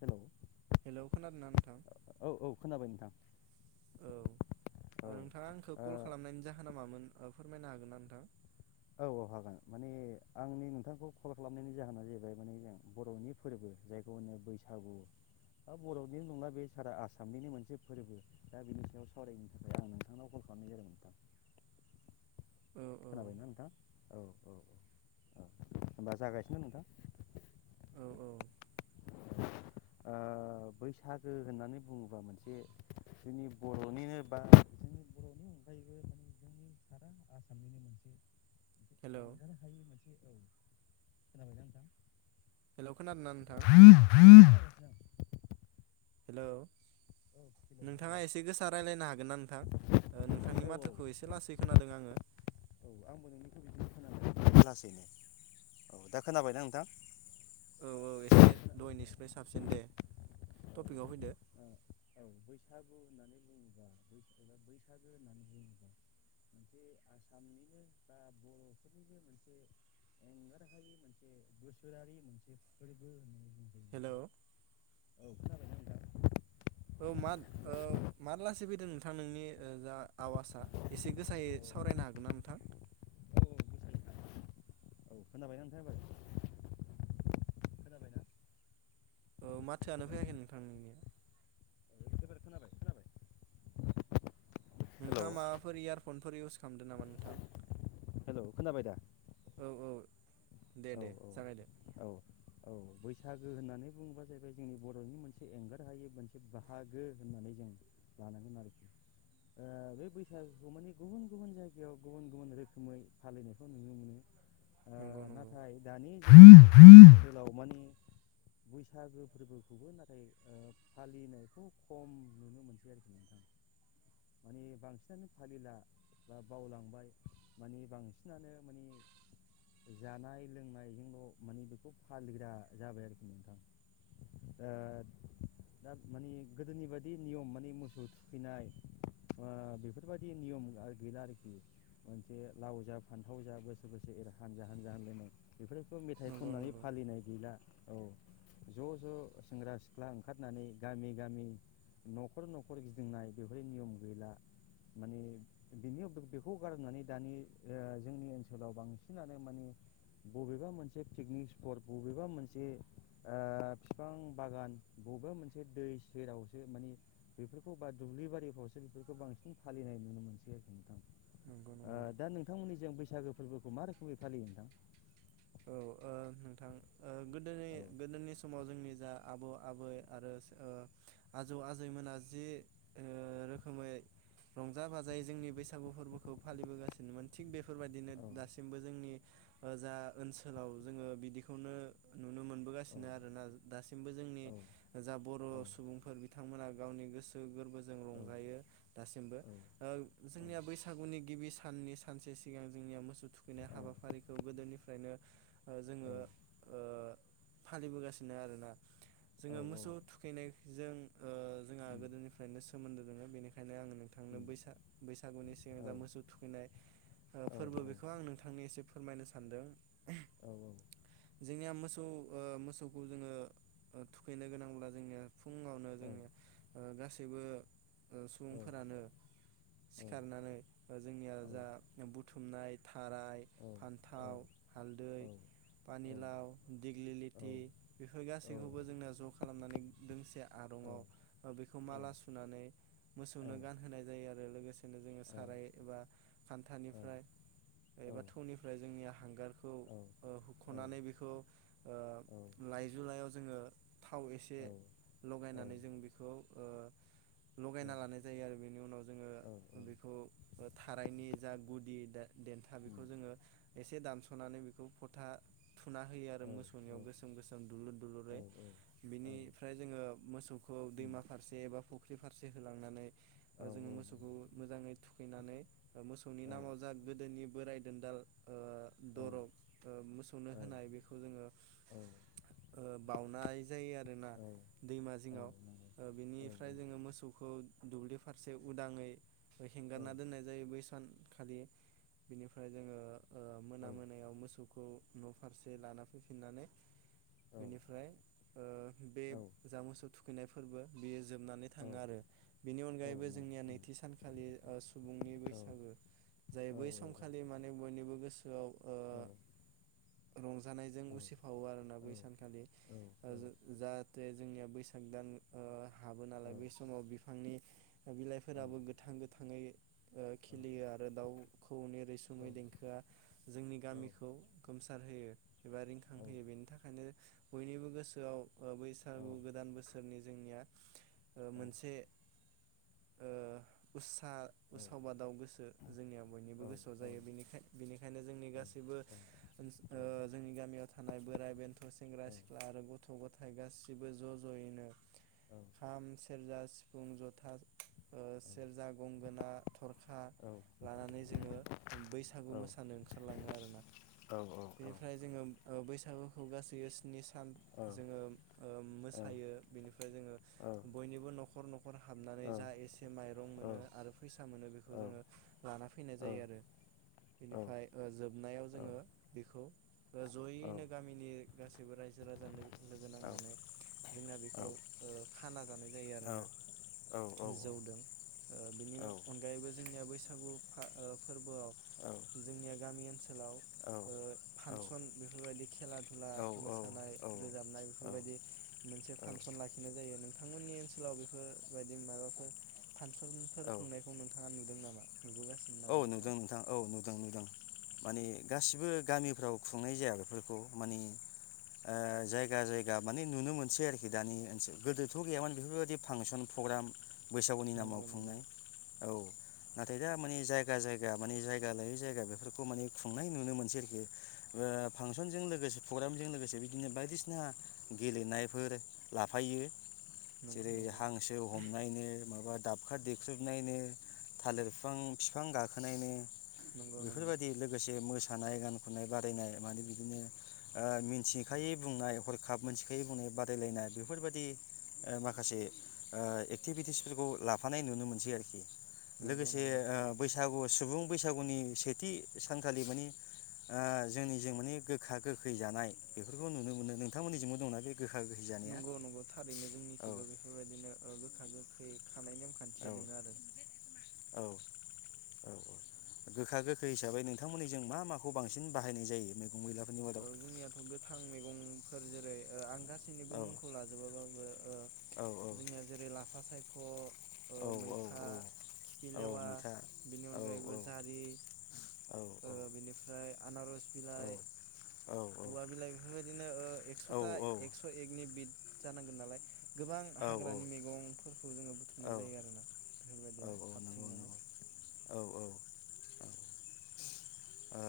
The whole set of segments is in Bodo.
हेलौ हेल' खोनादोंना नोंथां? औ औ खोनाबाय नोंथां औ औ ओ नोंथाङा आंखौ कल खालामनायनि जाहोना मामोन फोरमायनो हागोन ना नोंथां? औ औ हागोन माने आंनि नोंथांखौ कल खालामनायनि जाहोना जाहैबाय माने जों बर'नि फोरबो जायखौ होनो बैसागु बर'नि नंला बे सारा आसामनिनो मोनसे फोरबो दा बिनि सायाव सावरायनो थाखाय आं नोंथांनाव कल खालामनाय जादों नोंथां औ औ खोनाबायना नोंथ दा औ औ औ होनबा जागासिनो नोंथां औ औ ओ‌ बैसागो होननानै बुङोबा मोनसे जोंनि बर'निनो बा जों बर'नि अनगायैबो जोंनि सारा आसामनि मोनसे हेलौ एंगार हायै मोनसे औ खोनाबायना नोंथां? हेल' खोनदोना नोंथां? औ हेल' हेलौ हेलौ नोंथाङा एसे गोसा रायलायनो हागोन ना नोंथां ओ औ नोंथांनि माथोखौ एसे लासै खोनाद दों आङो औ आंबो नोंनिखौ बि खोनाबाय लासैनो औ दा खोनाबायना नोंथां? औ औ एसे दहयनिस्राय साबसिन दे औ टपिकआव फैदो औ बैसागु होननानै बुङोबा बा बैसागो होननानै बुङोबा मोनसे आसामनिनो बा बर'फोरनिनो मोनसे एंगारहायै मोनसे बोसोरारि मोनसे फोरबो होननानै बुङो। हेल' औ खोनाबाय नोंथां? औ माद औ मारलासै फैदों नों थां नोंनि ओ जा आवाजआ एसे गोसायै सावरायनो हागोन ना नोंथां? मोसायो खोनाबायना नोंथांआ एबार खोनाबायना? औ माथोआनो हेलौ फैयाखै नोंथां नोंनिया एबार खोनाबाय खोनाबाय हेलौ नोंथाङा माबाफोर इयारफन फोर इउस खामदो नामा नोंथां? हेल' खोनाबाय दा औ औ दे औ दे जागायदो औ औ औ बैसागो होननानै बुङोबा जाहैबाय जोंनि बर'नि मोनसे एंगार हायै मोनसे बाहागो होननानै जों लानांगोन आरोखि ओ बे बैसागुखौ माने गुबुन गुबुन जायगायाव गुबुन गुबुन रोख खोमै फालिनायखौ नुनो मोनो। ओ नंगौ नंगौ नाथाय दानि जोलाव माने बैसागो फोरबोखौबो नाथाय ओ फालिनायखौ खम नुनो मोनसै आरोखि नोंथां माने बांसिनानो फालिला बा बावलांबाय मानि बांसिनानो मानि जानाय लोंनायजोंल' मानि बेखौ फालिग्रा जाबाय आरोखि नोंथां। ओ दा मानि गोदोनि बायदि नियम माने मोसौ थुखैनाय ओ बेफोरबायदि नियम गैला आरोखि। उम बे लाव जा फान्थाव जा बोसोर बोसोर एर हानजा हानजा होनलायनाय बेफोरखौ मेथाइ नंगौ खननानै नंगौ फालिनाय गैला। औ ज' ज' सेंग्रा सिख्ला ओंखारनानै गामि गामि न'खर न'खर गिदिंनाय बेफोर नियम गैला माने बिनि बेखौ गारनानै दानि ओ जोंनि ओनसोलाव बांसिनानो माने बबेबा मोनसे पिकनिक स्पर्ट बबेबा मोनसे ओ बिफां बागान बबेबा मोनसे दै सेरावसो माने बेफोरखौ बा दुब्लि बारिफ्रावसो बेफोरखौ बांसिन फालिनाय नुनो मोनसै आरोखि नोंथां। नंगौ। ओ नंगौ दा नोंथांमोननि जों बैसागो फोरबोखौ मा रोखोमै फालियो नोंथां? औ ओ नोंथां ओ औ गोदोनि-गोदोनि समाव जोंनि जा आबौ आबै आरो ओ आजौ आजैमोना जि ओ रोखोमै रंजा बाजायै जोंनि बैसागु फोरबोखौ फालिबोगासिनोमोन थिग बेफ बेफोरबायदिनो औ दासिमबो जोंनि ओ जा ओनसोलाव जोङो बिदिखौनो नुनो मोनबोगासिनो आरोना दासि सिमबो जोंनि औ जा बर' औ सुबुंफोर बिथांमोना गावनि गोसो गोरबोजों रंजायो दासिमबो ओ जोंनिया बैसागुनि गिबि साननि सानसे सिगां जोंनिया मोसौ थुखैनाय औ हाबाफारिखौ गोदोनिफ् फ्रायनो ओ जोङो ओ फालिबोगासिनो आरोना। औ जोङो औ मोसौ थुखैनाय जों ओ जोंहा उम गोदोनिफ्रायनो सोमोन्दो दोङो बेनिखायनो आङो नो थांनो उम बैसागुनि सिगां औ जा मोसौ थुखैनाय ओ औ फोरबो बेखौ आं नोंथांनि एसे फोरमायनो सान्दों। औ औ। जोंनिया मोसौ ओ मोसौखौ जोङो ओ थुखैनो गोनांब्ला जोंनिया फुङावनो औ जोङो ओ गास सैबो ओ औ सुबुंफोरानो औ सिखारनानै ओ जोंनिया जा बुथु थुमनाय था थाराय, फान्थाव हालदै, पानिलाव, दिग्लि लिथि बेफोर गासै खौबो जोंना ज' खालामनानै दोंसे आरंआव बेखौ माला सुनानै मोसौनो गानहोनाय जायो आरो लोगोसेनो जोङो साराय एबा खान्थानिफ्राय एबा थौनिफ्राय जोंनि हांगारख खौ ओ हुख'नानै बेखौ ओ लाइजुलायाव जोङो थाव एसे लगायनानै जों बेखौ ओ लगायना लानाय जायो आरो बेनि उनाव जोङो बेखौ थारायनि जा गुदि दे-देन्था बेखौ जोङो एसे दानस स'नानै बेखौ फथा थु थुना होयो आरो मोसौनियाव गोसोम गोसोम दुलुर दुलुरै बिनिफ्राय जोङो मोसौखौ दैमा फारसे एबा फख फुख्रि फारसे होलांनानै जोङो मोसौखौ मोजाङै, थुखैनानै मोसौनि नामाव जा गोदोनि बोराय, सेनदाल ओ दरब मोसौनो होनाय बेखौ जोङो ओ, बावउनाय जायो आरो आरोना दैमा जिङाव बिनिफ्राय जोङो मोसौखौ, दुब्लि फारसे उदाङै हेंगारना दोननाय जायो बै सानखालि बिनिफ्राय जोङो ओ, मोना मोनायाव मोसौ खौ न' फारसे लाना फैफिननानै, बेनिफ्राय ओ बे जामुस थु थुखैनाय फोरबो बि जोबनानै थाङो आरो बिनि अनगायैबो जोंनिया नैथि सानखालि ओ सुबुंनि बैसागु जाय बै समखालि माने बयनिबो गोसो, गोसोआव ओ रंजानायजों उसिफावो आरोना बै सानखालि ओ जाथे जोंनिया बैसाग दान ओ हाबो नालाय बै समाव बिफांनि बिलाइफोराबो गोथां गोथाङै ओ खिलियो आरो दाउखौनि रैसुमै देंखोआ जोंनि गामिखौ गोमसार होयो। एबा रिंखांहोयो बेनि थाखायनो, बयनिबो गोसोआव ओ बैसागु गोदान बोसोरनि जोंनिया मोनसा ओ उदसा उसाव बादाउ गोसो जोंनिया बयनिबो गोसोआव जायो बेनिखाय बेनिखायनो जोंनि गासैबो ओ जोंनि गामियाव थानाय बोराइ बेन्थ' सेंग्रा सिख्ला आरो गथ' गथाय गाससिबो ज' ज'यैनो खाम सिफ सेरजा सिफुं ज'था ओ सेरजा गंगोना, थरखा लानानै जोङो बै बैसागु मोसानो ओंखारलाङो आरोना बेनिफ्राय जोङो बैसागुखौ गासै स्नि सान जोङो ओ मोसायो बिनिफ्राय जोङो बयनिबो न'खर न'खर हाबनानै औ जा एसे माइरं मोनो आरो फैसा मोनो बेखौ जोङो लाना फैनाय जायो आरो निफ्राय जोबनायाव जोङो बेखौ जयैनो गामिनि गासैबो रायजो राजानो लोगो नांनानै जोंना बेखौ ओ खाना जानाय जायो आरोना जौदों बेनि अनगायैबो जोंनि बै बैसागु फा फोरबोआव जोंनिया गामि ओनसोल सोरांव ओ फांसन बेफोरबायदि खेला दधुला औ मोसानाय रोजाबनाय बेफोरबायदि मोनसे फांसन लाखिनाय जायो नों नोंथांमोननि ओनसोलाव बेफोरबायदि माबाफोर फानसनफोर औ खुंनायखौ नोंथाङा नु दों नामा नुबोगासिनो औ नामा नोंदों नोंथां औ नो दुं नुदों माने गासिबो गामिफ्राव खुंनाय जाया बेफोरखौ माने जायगा जायगा माने नुनो मोनसै आरोखि दानि ओनसोल गोदोथ' गैयामोन बेफोरबायदि फांसन फ्रग्राम बैसागुनि नामाव नंगौ नंगौ खुंनाय औ नाथाय दा माने जायगा जायगा माने जायगा लायै जायगा बेफोरखौ माने खुंनाय नुनो मोनसै आरोखि ओ फांसनजों लोगोसे प्रग्रामजों लोगोसे बिदिनो बायदिसिना गेलेनायफोर लाफायो नंगौ जेरै नंगौ हांसो हमनायनो माबा दाब [unintelligible] देख्रोबनायनि थालिर बिफां बिफां गाखोनायनो नंगौ नंगौ बेफोरबायदि लोगोसे मो सानाय गान खननाय बादायनाय मानि बिदिनो ओ मिन्थिखायै बुंनाय हरखाब मोनथिखायै बुंनाय बादायलायनाय बेफोरबायाददि ओ माखासे ओ एक्टिभिटिसफोरखौ लाफानाय नुनो मोनसै आरोखि। नंगौ [unintelligible] ओ नंगौ थारैनो बैसागु सुबुं बैसागु सौनि सेथि सानखालि मानि आ जोंनिजों माने गोखा गोखै जानाय बेफोरखौ नुनो मोनो। नोंथांमोननिजोंबो दं ना? बे गोखा गोखै जानाया नंगौ नंगौ थारैनो औ जोंनिखिबो बेफोरबायदिनो ओ गोखा गो खै खानाय औ नेमखान्थिया दोङो आरो औ औ औ गोखा गोखै हिसाबै नोंथांमोननि जों मा माखौ बांसिन बाहायनाय जायो मैगं मैला औ जोंनियाथ' गोथां मैगं फैयो जेरै ओ आं गा सैनिबो औ मुंखौ लाजोबा बाबो ओ औ औ जोंनिया जेरै लाफा साय ख' औ ओ मैथा खिफिलेवा बेनि अनगायैबो जारि ओ बेनिफ्राय आनारस बिलाइ औवा बिलाइ बेफोरबायदिनो ओ एक्स'था एकस' एकनि बिद जानांगोन नालाय गोबां औ हाग्रानि मैगंफोरखौ जोङो औ बुथुमनाय जायो आरो ना बेफोरबायदिनो नंगौ खाबथिंनानै नंगौ औ औ ओ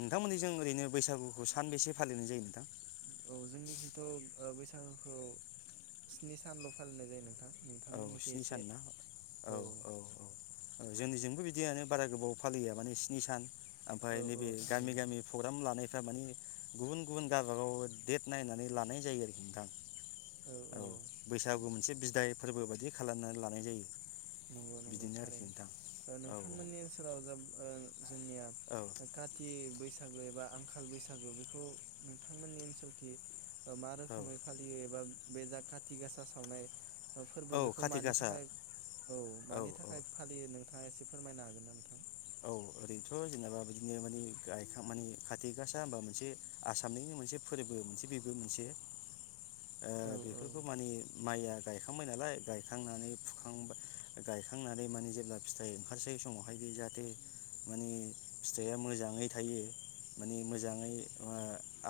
नोंथांमोननिजों ओरैनो बैसागुखौ सानबेसे फालिनाय जायो नोंथां? औ जोंनिखैथ' बैसागुखौ स्नि सानल' फालिनाय जायो नोंथां। औ नोंथांमोननिखि स्नि एसे सान ना? औ औ औ जोंनि जोंबो बि दियानो बारा गोबाव फालिया माने स्नि सान ओमफाय औ औ नैबे गामि थारैनो गामि फ्रग्राम लानाय माने गुबुन गुबुन गावबागाव देत नायनानै लानाय जायो आरोखि नोंथां। औ बैसागु मोनसे बिदाय फोरबो बायदि खालामनानै लानाय जायो। नंगौ नंगौ बिदिनो आरोखि थारैनो नोंथां ओ औ नोंथांमोननि ओनसोलाव जाब ओ जोंनिया औ काथि बैसा गो एबा आंखाल बैसागु बेखौ नोंथांमोननि ओनसोलखि मा औ रोखोमै फालियो एबा बे जा खाथि गासा सावनाय औ फोरबो बेखौ खाथि मानि गासा थाखाय औ मानि थाखाय फालियो नों नोंथांआ एसे फोरमायनो हागोन ना नोंथां? औ ओरैनोथ' जेनेबा बिदिनो माने गायखां माने खाथि गासा होनोमबा मोनसे आसामनिनो मोनसे फोरबो मोनसे बेबो मोनसे ओ औ औ बेफोरखौ माने माइया गायखांबाय नालाय गायखांनानै फुखांबाय गायखांनानै माने जेब्ला फिथाइ ओंखारसै समावहाय बे जाथ जाथे माने फिथाइया मोजाङै थायो माने मोजाङै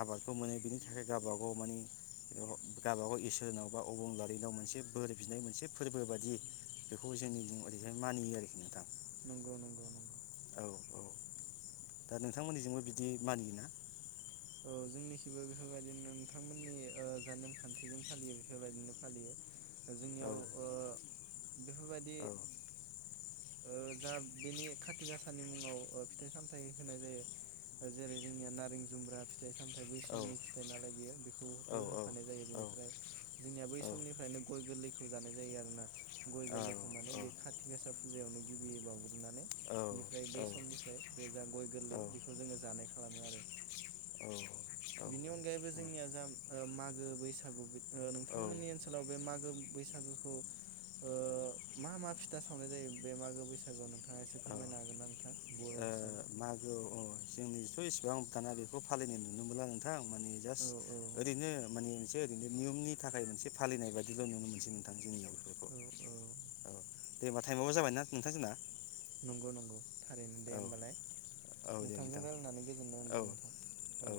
आबादखौ मोनो बिनि थाखाय गावबाागाव मानिे गावबाागाव इसोरनाव बा अबंलारिनाव मोनसे बोर बिनाय मोनसे फोरबो बादि बेखौ जोंनि ओरैहाय मानियो आरोखि नोंथां। नंगौ नंगौ नंगौ। औ औ दा नोंथांमोननिजोंबो बिदि मानियो ना? औ जोंनिखिबो बेफोरबायदिनो नोंथांमोननि ओ जा नेमखान्थिजों फालियो बेफोरबायदिनो फालियो औ जोंनियाव ओ बेफोरबायदि औ ओ जा बेनि खाथि गाासानि मुङाव ओ फिथाइ सामथाय होनाय जायो ओ जेरै जोंनिया नारें जुम्ब्रा फिथाइ सामथायाइ बै औ समनि फिथाइ नालाय बेयो औ बेखौबो होफानाय जायो औ बेनिफ्राय जोंनिया बै समनिफ्रायनो गय गोरलै खौ जानाय जायो आरो ना गय गोरलैखौ माने बे खाथि गासा फुजायावनो गिबि बाव माने औ बिनिफ्राय औ बै समनिफ्राय बे जा गय औ गोरलै बेखौ जों जानाय खालामो आरो। बेनि अनगायैबो जोंनिया जा ओ मागो बैसागु ओ औ ओ नोंथांमोननि ओनसोलाव बे मागो बैसागुखौ औ मा मा फिथा सावनाय जायो बे मागो बैसागुआव नोंथा औ ओ हिसाबै मागो औ जोंनि सयस [unintelligible] बेखौ फालिनाय नुनो मोनला नोंथां माने जास्ट औ औ ओरैनो माने सो ओरैनो नियमनि थाखाय मोनसे फालिनाय बायदिल' नुनो मोनसै नोंथां जोंनियाव। बेफोरखौ औ औ औ दे होमबा टाइमाबो जाबाय ना नोंथां जोंना? नंगौ नंगौ। थारैनो दे औ होमबालाय औ दे नोंथांजों नोंथां रायलायनानै गोजोननाय औ मोनबाय नोंथां औ